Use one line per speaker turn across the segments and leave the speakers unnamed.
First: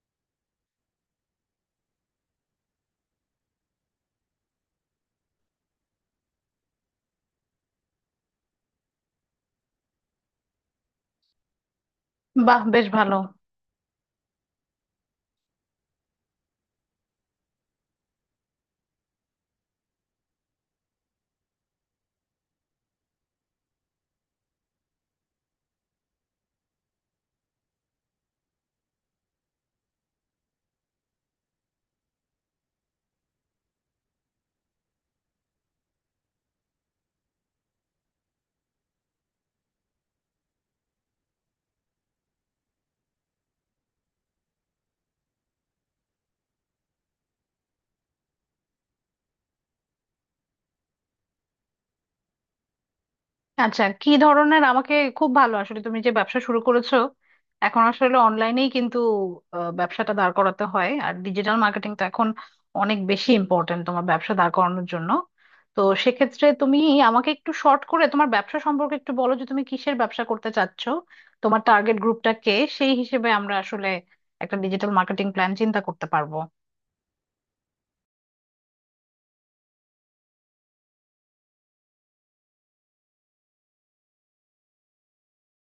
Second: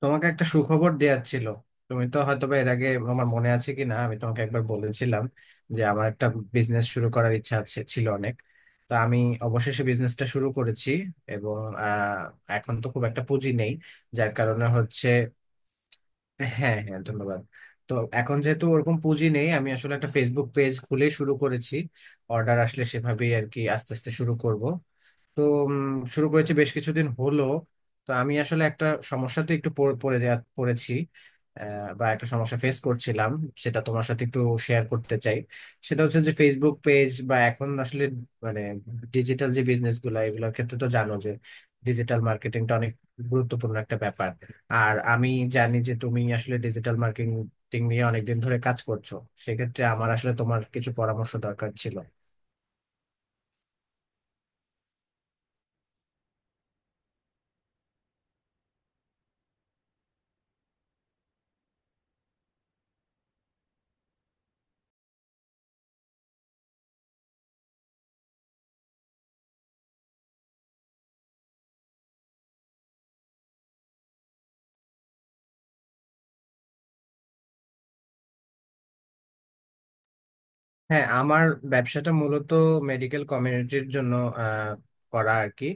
তোমাকে একটা সুখবর দেওয়ার ছিল। তুমি তো হয়তোবা এর আগে, আমার মনে আছে কি না, আমি তোমাকে একবার বলেছিলাম যে আমার একটা বিজনেস শুরু করার ইচ্ছা আছে ছিল অনেক। তো আমি অবশেষে বিজনেসটা শুরু করেছি, এবং আহ,
বাহ,
এখন
বেশ
তো খুব
ভালো।
একটা পুঁজি নেই, যার কারণে হচ্ছে। হ্যাঁ, হ্যাঁ, ধন্যবাদ। তো এখন যেহেতু ওরকম পুঁজি নেই, আমি আসলে একটা ফেসবুক পেজ খুলে শুরু করেছি। অর্ডার আসলে সেভাবেই আর কি আস্তে আস্তে শুরু করব। তো উম, শুরু করেছি বেশ কিছুদিন হলো। তো আমি আসলে একটা সমস্যাতে একটু পড়ে পড়ে যা পড়েছি, বা একটা সমস্যা ফেস করছিলাম, সেটা তোমার সাথে একটু শেয়ার করতে চাই। সেটা হচ্ছে যে ফেসবুক পেজ বা এখন আসলে মানে ডিজিটাল যে বিজনেস গুলো, এগুলোর ক্ষেত্রে তো জানো যে ডিজিটাল মার্কেটিংটা অনেক গুরুত্বপূর্ণ একটা ব্যাপার। আর আমি জানি যে তুমি আসলে ডিজিটাল মার্কেটিং নিয়ে অনেকদিন ধরে কাজ করছো। সেক্ষেত্রে আমার আসলে তোমার কিছু পরামর্শ দরকার ছিল।
আচ্ছা, কি ধরনের? আমাকে খুব ভালো, আসলে তুমি যে ব্যবসা শুরু করেছো এখন আসলে অনলাইনেই কিন্তু ব্যবসাটা দাঁড় করাতে হয়, আর ডিজিটাল মার্কেটিং তো এখন অনেক বেশি ইম্পর্ট্যান্ট তোমার ব্যবসা দাঁড় করানোর জন্য। তো সেক্ষেত্রে তুমি আমাকে একটু শর্ট করে তোমার ব্যবসা সম্পর্কে একটু বলো যে তুমি কিসের ব্যবসা করতে চাচ্ছ, তোমার টার্গেট গ্রুপটা কে। সেই হিসেবে আমরা আসলে একটা ডিজিটাল মার্কেটিং প্ল্যান চিন্তা করতে পারবো।
হ্যাঁ, আমার ব্যবসাটা মূলত মেডিকেল কমিউনিটির জন্য আহ, করা আর কি।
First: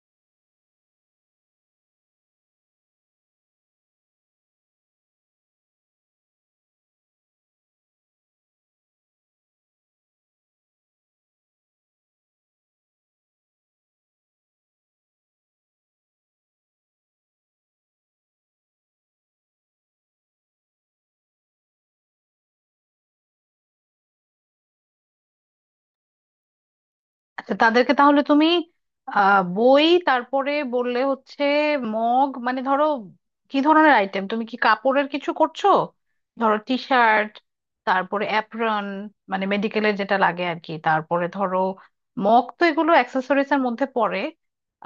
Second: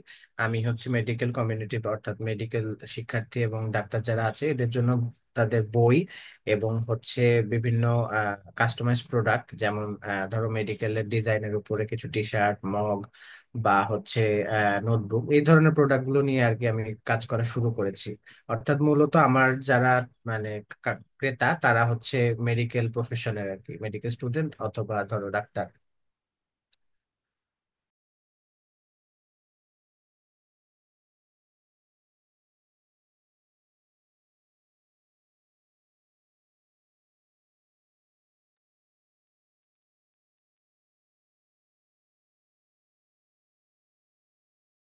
আমি হচ্ছে মেডিকেল কমিউনিটি, অর্থাৎ মেডিকেল শিক্ষার্থী এবং ডাক্তার যারা আছে এদের জন্য তাদের বই এবং হচ্ছে বিভিন্ন কাস্টমাইজ প্রোডাক্ট, যেমন ধরো মেডিকেলের ডিজাইনের উপরে কিছু টি শার্ট, মগ, বা হচ্ছে নোটবুক, এই ধরনের প্রোডাক্টগুলো নিয়ে আর কি আমি কাজ করা শুরু করেছি। অর্থাৎ মূলত আমার যারা মানে ক্রেতা তারা হচ্ছে মেডিকেল প্রফেশনের আর কি, মেডিকেল স্টুডেন্ট অথবা ধরো ডাক্তার।
আচ্ছা, তাদেরকে তাহলে তুমি বই, তারপরে বললে হচ্ছে মগ, মানে ধরো কি ধরনের আইটেম? তুমি কি কাপড়ের কিছু করছো? ধরো টি শার্ট, তারপরে অ্যাপ্রন, মানে মেডিকেলের যেটা লাগে আর কি, তারপরে ধরো মগ, তো এগুলো অ্যাক্সেসরিজ এর মধ্যে পড়ে।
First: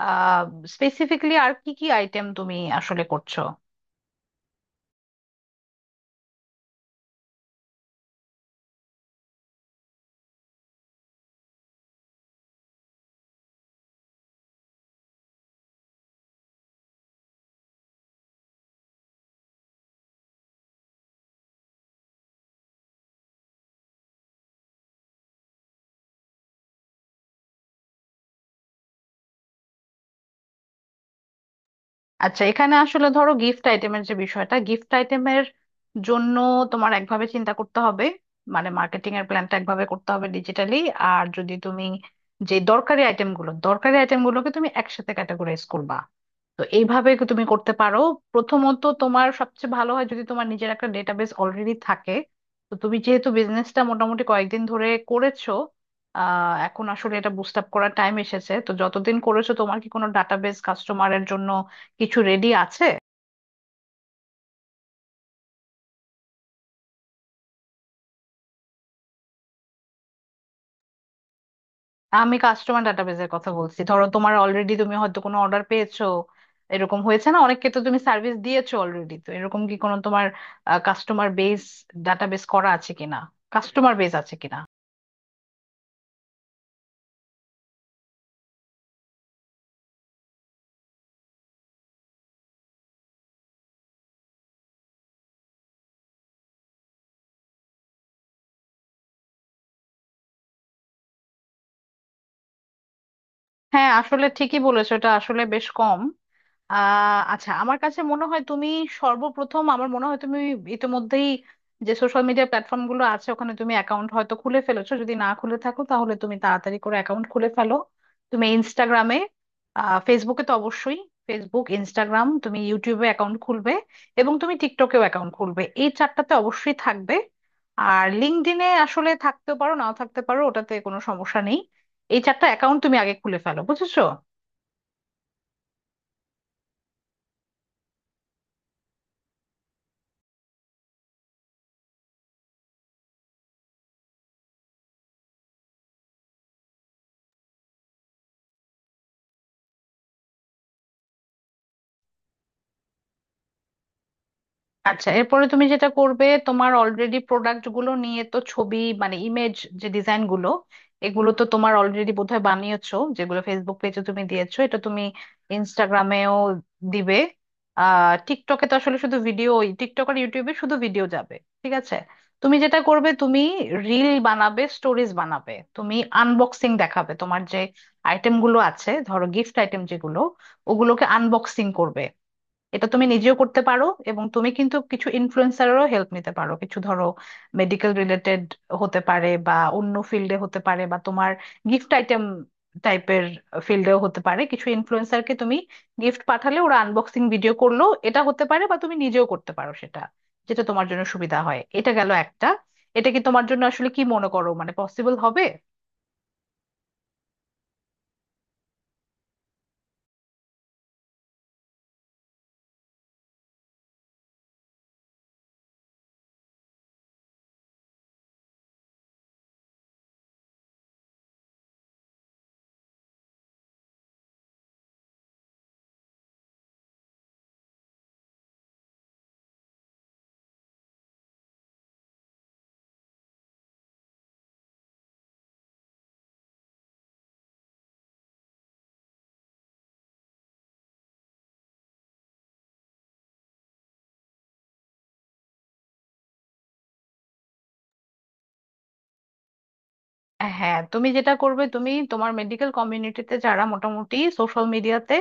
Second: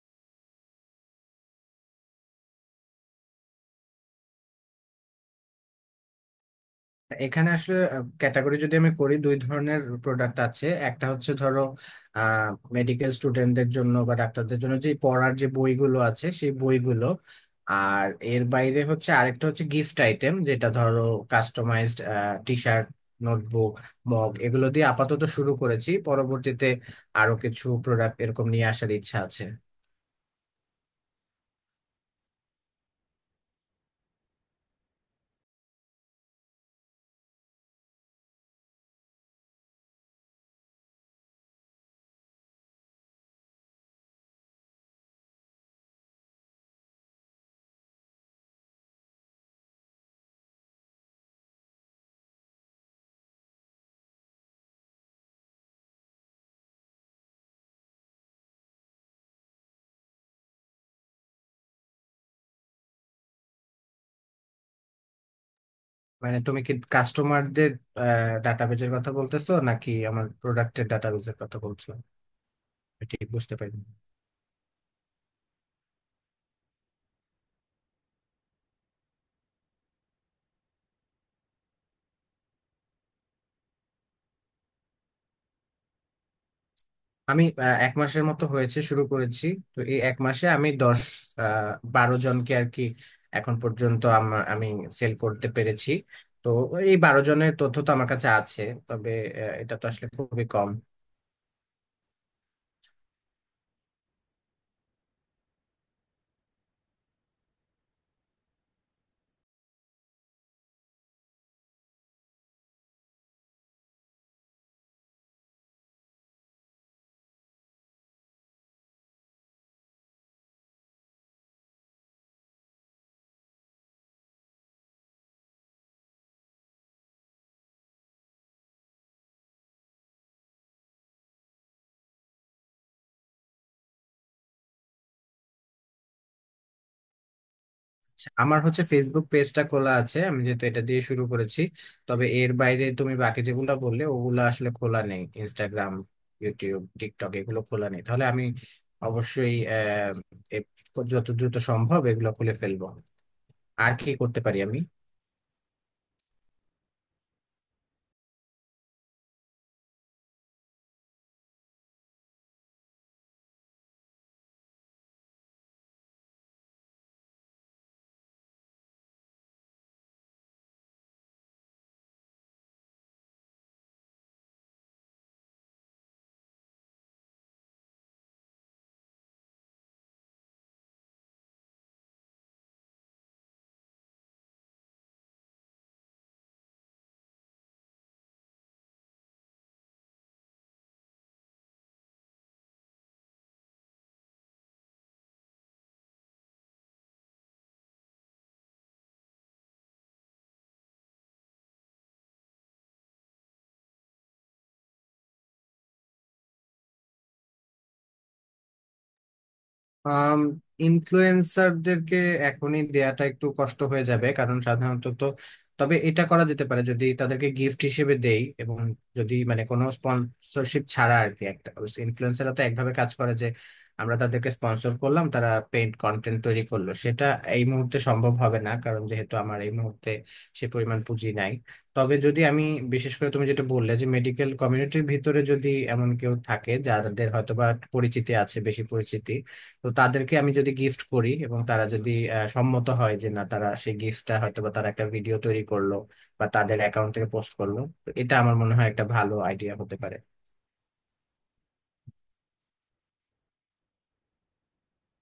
আহ স্পেসিফিকলি আর কি কি আইটেম তুমি আসলে করছো?
এখানে আসলে ক্যাটাগরি যদি আমি করি, দুই ধরনের প্রোডাক্ট আছে। একটা হচ্ছে ধরো আহ মেডিকেল স্টুডেন্টদের জন্য বা ডাক্তারদের জন্য যে পড়ার যে বইগুলো আছে, সেই বইগুলো। আর এর বাইরে হচ্ছে আরেকটা হচ্ছে গিফট আইটেম, যেটা ধরো customized T shirt, notebook, mug, এগুলো দিয়ে আপাতত শুরু করেছি। পরবর্তীতে আরো কিছু প্রোডাক্ট এরকম নিয়ে আসার ইচ্ছা আছে।
আচ্ছা, এখানে আসলে ধরো গিফট আইটেমের যে বিষয়টা, গিফট আইটেমের জন্য তোমার একভাবে চিন্তা করতে হবে, মানে মার্কেটিং এর প্ল্যানটা একভাবে করতে হবে ডিজিটালি। আর যদি তুমি যে দরকারি আইটেমগুলো, দরকারি আইটেমগুলোকে তুমি একসাথে ক্যাটাগরাইজ করবা। তো এইভাবে কি তুমি করতে পারো? প্রথমত তোমার সবচেয়ে ভালো হয় যদি তোমার নিজের একটা ডেটাবেস অলরেডি থাকে। তো তুমি যেহেতু বিজনেসটা মোটামুটি কয়েকদিন ধরে করেছো, এখন আসলে এটা বুস্ট আপ করার টাইম এসেছে। তো যতদিন করেছো তোমার কি কোনো ডাটাবেস কাস্টমারের জন্য কিছু রেডি আছে?
মানে তুমি কি কাস্টমারদের ডাটাবেজের কথা বলতেছো, নাকি আমার প্রোডাক্টের ডাটাবেজের কথা বলছো?
আমি কাস্টমার
আমি ঠিক
ডাটাবেজের কথা
বুঝতে পারি।
বলছি, ধরো তোমার অলরেডি তুমি হয়তো কোনো অর্ডার পেয়েছো, এরকম হয়েছে না? অনেককে তো তুমি সার্ভিস দিয়েছো অলরেডি, তো এরকম কি কোনো তোমার কাস্টমার বেস, ডাটাবেস করা আছে কিনা, কাস্টমার বেস আছে কিনা।
আমি এক মাসের মতো হয়েছে শুরু করেছি। তো এই এক মাসে আমি দশ, 12 জনকে আর কি এখন পর্যন্ত আমার আমি সেল করতে পেরেছি। তো এই 12 জনের তথ্য তো আমার কাছে আছে, তবে এটা তো আসলে খুবই কম।
হ্যাঁ, আসলে ঠিকই বলেছো, এটা আসলে বেশ কম। আচ্ছা, আমার কাছে মনে হয় তুমি সর্বপ্রথম, আমার মনে হয় তুমি ইতিমধ্যেই যে সোশ্যাল মিডিয়া প্ল্যাটফর্ম গুলো আছে ওখানে তুমি অ্যাকাউন্ট হয়তো খুলে ফেলেছো, যদি না খুলে থাকো তাহলে তুমি তাড়াতাড়ি করে অ্যাকাউন্ট খুলে ফেলো। তুমি ইনস্টাগ্রামে, ফেসবুকে তো অবশ্যই, ফেসবুক, ইনস্টাগ্রাম, তুমি ইউটিউবে অ্যাকাউন্ট খুলবে, এবং তুমি টিকটকেও অ্যাকাউন্ট খুলবে, এই চারটাতে অবশ্যই থাকবে। আর লিঙ্কডইনে আসলে থাকতেও পারো, নাও থাকতে পারো, ওটাতে কোনো সমস্যা নেই। এই চারটা অ্যাকাউন্ট তুমি আগে খুলে ফেলো, বুঝেছো?
আমার হচ্ছে ফেসবুক পেজটা খোলা আছে, আমি যেহেতু এটা দিয়ে শুরু করেছি। তবে এর বাইরে তুমি বাকি যেগুলো বললে ওগুলো আসলে খোলা নেই। ইনস্টাগ্রাম, ইউটিউব, টিকটক, এগুলো খোলা নেই। তাহলে আমি অবশ্যই এ- যত দ্রুত সম্ভব এগুলো খুলে ফেলবো। আর কি করতে পারি আমি?
আচ্ছা, এরপরে তুমি যেটা করবে, তোমার অলরেডি প্রোডাক্ট গুলো নিয়ে তো ছবি, মানে ইমেজ, যে ডিজাইন গুলো এগুলো তো তোমার অলরেডি বোধহয় বানিয়েছো, যেগুলো ফেসবুক পেজে তুমি দিয়েছো, এটা তুমি ইনস্টাগ্রামেও দিবে। টিকটকে তো আসলে শুধু ভিডিও, টিকটক আর ইউটিউবে শুধু ভিডিও যাবে, ঠিক আছে? তুমি যেটা করবে, তুমি রিল বানাবে, স্টোরিজ বানাবে, তুমি আনবক্সিং দেখাবে। তোমার যে আইটেম গুলো আছে, ধরো গিফট আইটেম যেগুলো, ওগুলোকে আনবক্সিং করবে। এটা তুমি নিজেও করতে পারো, এবং তুমি কিন্তু কিছু ইনফ্লুয়েন্সারেরও হেল্প নিতে পারো। কিছু ধরো মেডিকেল রিলেটেড হতে পারে, বা অন্য ফিল্ডে হতে পারে, বা তোমার গিফট আইটেম টাইপের ফিল্ডেও হতে পারে। কিছু ইনফ্লুয়েন্সারকে তুমি গিফট পাঠালে ওরা আনবক্সিং ভিডিও করলো, এটা হতে পারে, বা তুমি নিজেও করতে পারো সেটা, যেটা তোমার জন্য সুবিধা হয়। এটা গেল একটা। এটা কি তোমার জন্য আসলে, কি মনে করো, মানে পসিবল হবে?
আম ইনফ্লুয়েন্সারদেরকে এখনই দেয়াটা একটু কষ্ট হয়ে যাবে, কারণ সাধারণত তো। তবে এটা করা যেতে পারে যদি তাদেরকে গিফট হিসেবে দেই এবং যদি মানে কোনো স্পন্সরশিপ ছাড়া আর কি একটা। ইনফ্লুয়েন্সাররা তো একভাবে কাজ করে যে আমরা তাদেরকে স্পন্সর করলাম, তারা পেইড কন্টেন্ট তৈরি করলো, সেটা এই মুহূর্তে সম্ভব হবে না, কারণ যেহেতু আমার এই মুহূর্তে সে পরিমাণ পুঁজি নাই। তবে যদি আমি, বিশেষ করে তুমি যেটা বললে, যে মেডিকেল কমিউনিটির ভিতরে যদি এমন কেউ থাকে যাদের হয়তোবা পরিচিতি আছে, বেশি পরিচিতি, তো তাদেরকে আমি যদি গিফট করি এবং তারা যদি সম্মত হয় যে না, তারা সেই গিফটটা হয়তো বা তারা একটা ভিডিও তৈরি করলো বা তাদের অ্যাকাউন্ট থেকে পোস্ট করলো, তো এটা আমার মনে হয় একটা ভালো আইডিয়া হতে পারে।
হ্যাঁ, তুমি যেটা করবে, তুমি তোমার মেডিকেল কমিউনিটিতে যারা মোটামুটি সোশ্যাল মিডিয়াতে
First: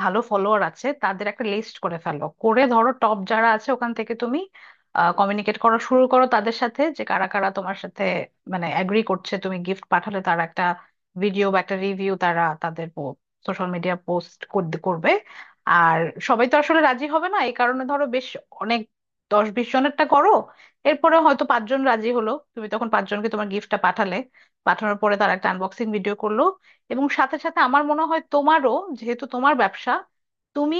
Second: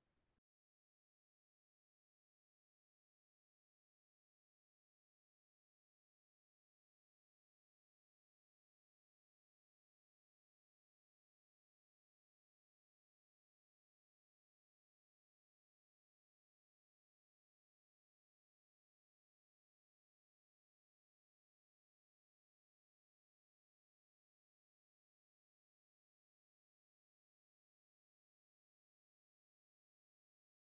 ভালো ফলোয়ার আছে তাদের একটা লিস্ট করে ফেলো, করে ধরো টপ যারা আছে ওখান থেকে তুমি কমিউনিকেট করা শুরু করো তাদের সাথে, যে কারা কারা তোমার সাথে মানে অ্যাগ্রি করছে তুমি গিফট পাঠালে তারা একটা ভিডিও বা একটা রিভিউ তারা তাদের সোশ্যাল মিডিয়া পোস্ট করবে। আর সবাই তো আসলে রাজি হবে না, এই কারণে ধরো বেশ অনেক, দশ বিশ জনেরটা করো, এরপরে হয়তো পাঁচজন রাজি হলো, তুমি তখন পাঁচজনকে তোমার গিফটটা পাঠালে, পাঠানোর পরে তারা একটা আনবক্সিং ভিডিও করলো। এবং সাথে সাথে আমার মনে হয় তোমারও, যেহেতু তোমার ব্যবসা, তুমি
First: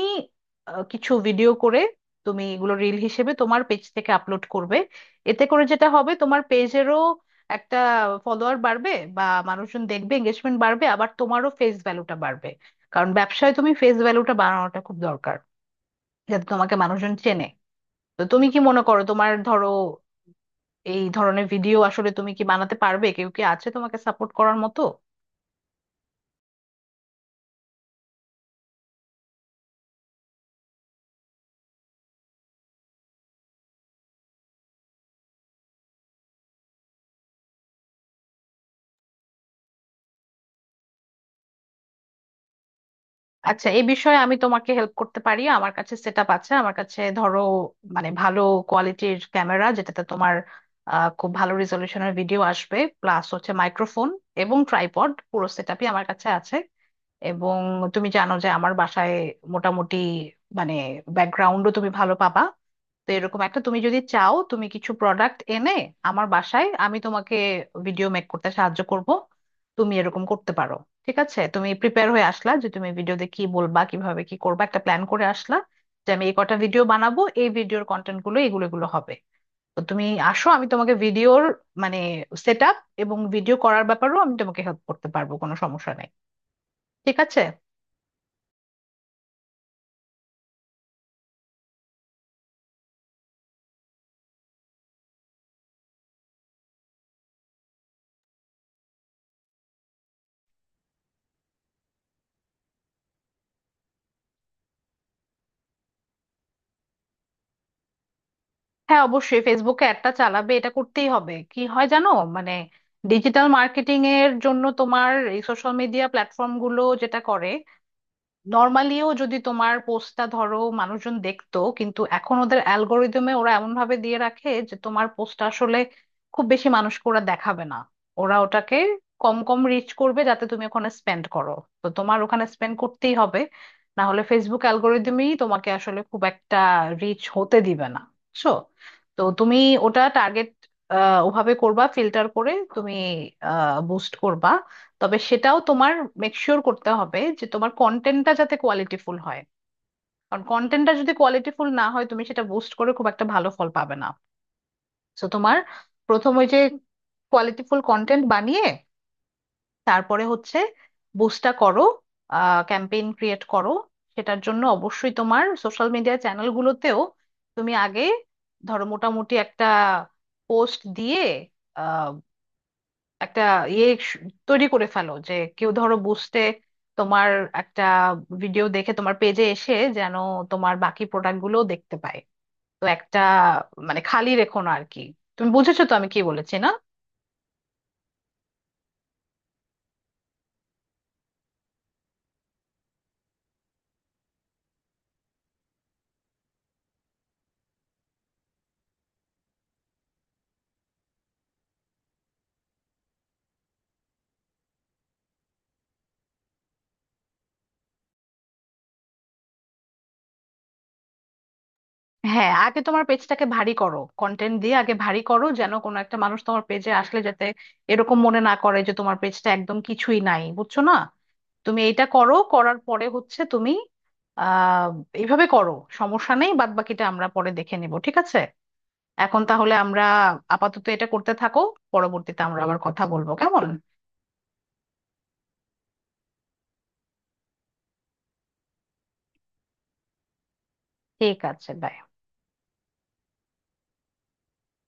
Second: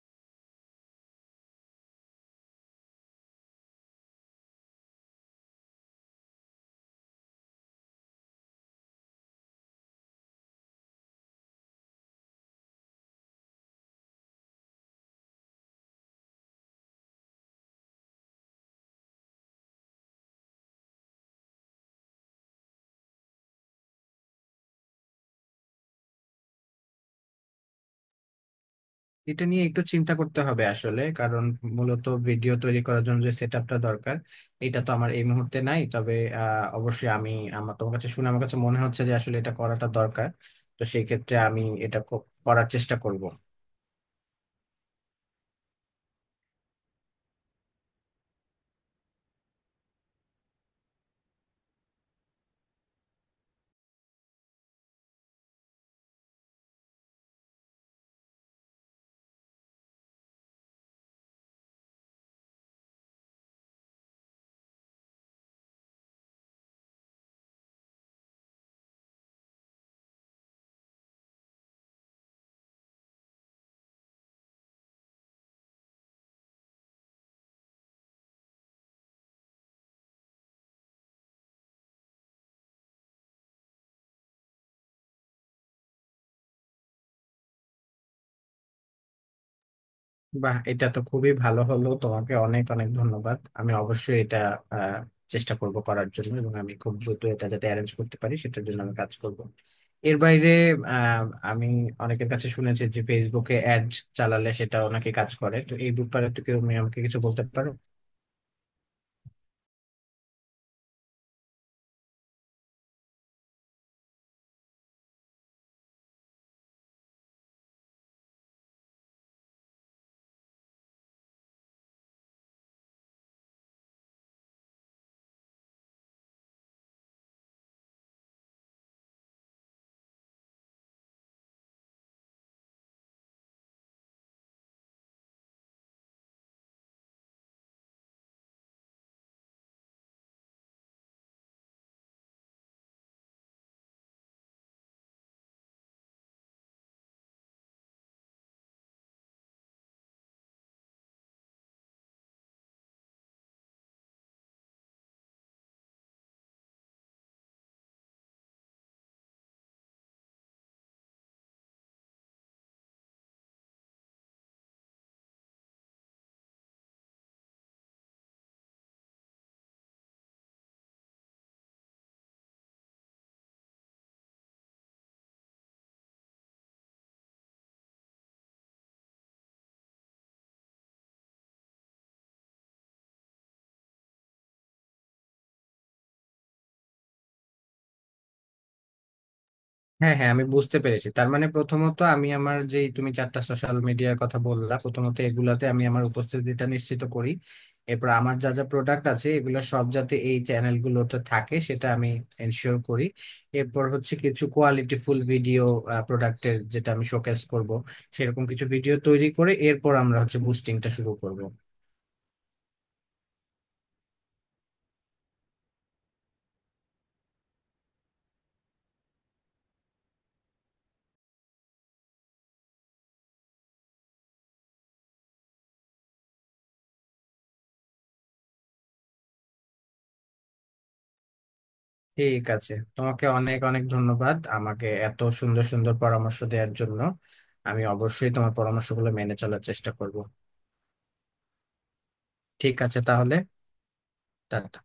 কিছু ভিডিও করে তুমি এগুলো রিল হিসেবে তোমার পেজ থেকে আপলোড করবে। এতে করে যেটা হবে, তোমার পেজেরও একটা ফলোয়ার বাড়বে, বা মানুষজন দেখবে, এঙ্গেজমেন্ট বাড়বে, আবার তোমারও ফেস ভ্যালুটা বাড়বে। কারণ ব্যবসায় তুমি ফেস ভ্যালুটা বাড়ানোটা খুব দরকার, যাতে তোমাকে মানুষজন চেনে। তো তুমি কি মনে করো, তোমার ধরো এই ধরনের ভিডিও আসলে তুমি কি বানাতে পারবে? কেউ কি আছে তোমাকে সাপোর্ট করার মতো?
এটা নিয়ে একটু চিন্তা করতে হবে আসলে, কারণ মূলত ভিডিও তৈরি করার জন্য যে সেট আপটা দরকার, এটা তো আমার এই মুহূর্তে নাই। তবে অবশ্যই আমি, আমার তোমার কাছে শুনে আমার কাছে মনে হচ্ছে যে আসলে এটা করাটা দরকার। তো সেই ক্ষেত্রে আমি এটা করার চেষ্টা করব।
আচ্ছা, এই বিষয়ে আমি তোমাকে হেল্প করতে পারি। আমার কাছে সেট আপ আছে, আমার কাছে ধরো মানে ভালো কোয়ালিটির ক্যামেরা যেটাতে তোমার খুব ভালো রেজলিউশনের ভিডিও আসবে, প্লাস হচ্ছে মাইক্রোফোন এবং ট্রাইপড, পুরো সেট আপই আমার কাছে আছে। এবং তুমি জানো যে আমার বাসায় মোটামুটি, মানে ব্যাকগ্রাউন্ডও তুমি ভালো পাবা। তো এরকম একটা, তুমি যদি চাও তুমি কিছু প্রোডাক্ট এনে আমার বাসায়, আমি তোমাকে ভিডিও মেক করতে সাহায্য করব। তুমি এরকম করতে পারো, ঠিক আছে? তুমি প্রিপেয়ার হয়ে আসলা যে তুমি ভিডিওতে কি বলবা, কিভাবে কি করবা, একটা প্ল্যান করে আসলা যে আমি এই কটা ভিডিও বানাবো, এই ভিডিওর কন্টেন্ট গুলো এগুলো এগুলো হবে। তো তুমি আসো, আমি তোমাকে ভিডিওর মানে সেট আপ এবং ভিডিও করার ব্যাপারেও আমি তোমাকে হেল্প করতে পারবো, কোনো সমস্যা নেই, ঠিক আছে?
বাহ, এটা তো খুবই ভালো হলো। তোমাকে অনেক অনেক ধন্যবাদ। আমি অবশ্যই এটা আহ, চেষ্টা করব করার জন্য, এবং আমি খুব দ্রুত এটা যাতে অ্যারেঞ্জ করতে পারি সেটার জন্য আমি কাজ করব। এর বাইরে, আহ, আমি অনেকের কাছে শুনেছি যে ফেসবুকে অ্যাড চালালে সেটাও নাকি কাজ করে। তো এই ব্যাপারে তো কেউ তুমি আমাকে কিছু বলতে পারো?
হ্যাঁ, অবশ্যই ফেসবুকে অ্যাডটা চালাবে, এটা করতেই হবে। কি হয় জানো, মানে ডিজিটাল মার্কেটিং এর জন্য তোমার এই সোশ্যাল মিডিয়া প্ল্যাটফর্ম গুলো যেটা করে, নর্মালিও যদি তোমার পোস্টটা ধরো মানুষজন দেখতো, কিন্তু এখন ওদের অ্যালগোরিদমে ওরা এমন ভাবে দিয়ে রাখে যে তোমার পোস্টটা আসলে খুব বেশি মানুষকে ওরা দেখাবে না, ওরা ওটাকে কম কম রিচ করবে, যাতে তুমি ওখানে স্পেন্ড করো। তো তোমার ওখানে স্পেন্ড করতেই হবে, না হলে ফেসবুক অ্যালগোরিদমই তোমাকে আসলে খুব একটা রিচ হতে দিবে না, বুঝছো? তো তুমি ওটা টার্গেট, ওভাবে করবা, ফিল্টার করে তুমি বুস্ট করবা। তবে সেটাও তোমার মেক শিওর করতে হবে যে তোমার কন্টেন্টটা যাতে কোয়ালিটিফুল হয়, কারণ কন্টেন্টটা যদি কোয়ালিটিফুল না হয় তুমি সেটা বুস্ট করে খুব একটা ভালো ফল পাবে না। তো তোমার প্রথম ওই যে কোয়ালিটিফুল কন্টেন্ট বানিয়ে, তারপরে হচ্ছে বুস্টটা করো, ক্যাম্পেইন ক্রিয়েট করো। সেটার জন্য অবশ্যই তোমার সোশ্যাল মিডিয়া চ্যানেলগুলোতেও তুমি আগে ধরো মোটামুটি একটা পোস্ট দিয়ে একটা ইয়ে স- তৈরি করে ফেলো, যে কেউ ধরো বুঝতে, তোমার একটা ভিডিও দেখে তোমার পেজে এসে যেন তোমার বাকি প্রোডাক্ট গুলো দেখতে পায়। তো একটা মানে খালি রেখো না আর কি। তুমি বুঝেছো তো আমি কি বলেছি না?
হ্যাঁ, হ্যাঁ, আমি বুঝতে পেরেছি। তার মানে প্রথমত আমি আমার, যে তুমি চারটা সোশ্যাল মিডিয়ার কথা বললা, প্রথমত এগুলাতে আমি আমার উপস্থিতিটা নিশ্চিত করি। এরপর আমার যা যা প্রোডাক্ট আছে এগুলো সব যাতে এই চ্যানেলগুলোতে থাকে সেটা আমি এনশিওর করি। এরপর হচ্ছে কিছু কোয়ালিটিফুল ভিডিও, প্রোডাক্টের যেটা আমি শোকেস করব, সেরকম কিছু ভিডিও তৈরি করে এরপর আমরা হচ্ছে বুস্টিংটা শুরু করব।
হ্যাঁ, আগে তোমার পেজটাকে ভারী করো কন্টেন্ট দিয়ে, আগে ভারী করো যেন কোনো একটা মানুষ তোমার পেজে আসলে যাতে এরকম মনে না করে যে তোমার পেজটা একদম কিছুই নাই, বুঝছো না? তুমি এইটা করো, করার পরে হচ্ছে তুমি আহ এইভাবে করো, সমস্যা নেই, বাদ বাকিটা আমরা পরে দেখে নেব, ঠিক আছে? এখন তাহলে আমরা আপাতত এটা করতে থাকো, পরবর্তীতে
ঠিক
আমরা
আছে,
আবার কথা
তোমাকে
বলবো,
অনেক
কেমন?
অনেক ধন্যবাদ আমাকে এত সুন্দর সুন্দর পরামর্শ দেওয়ার জন্য। আমি অবশ্যই তোমার পরামর্শগুলো মেনে চলার চেষ্টা করব।
ঠিক আছে, বাই।
ঠিক আছে তাহলে, টাটা।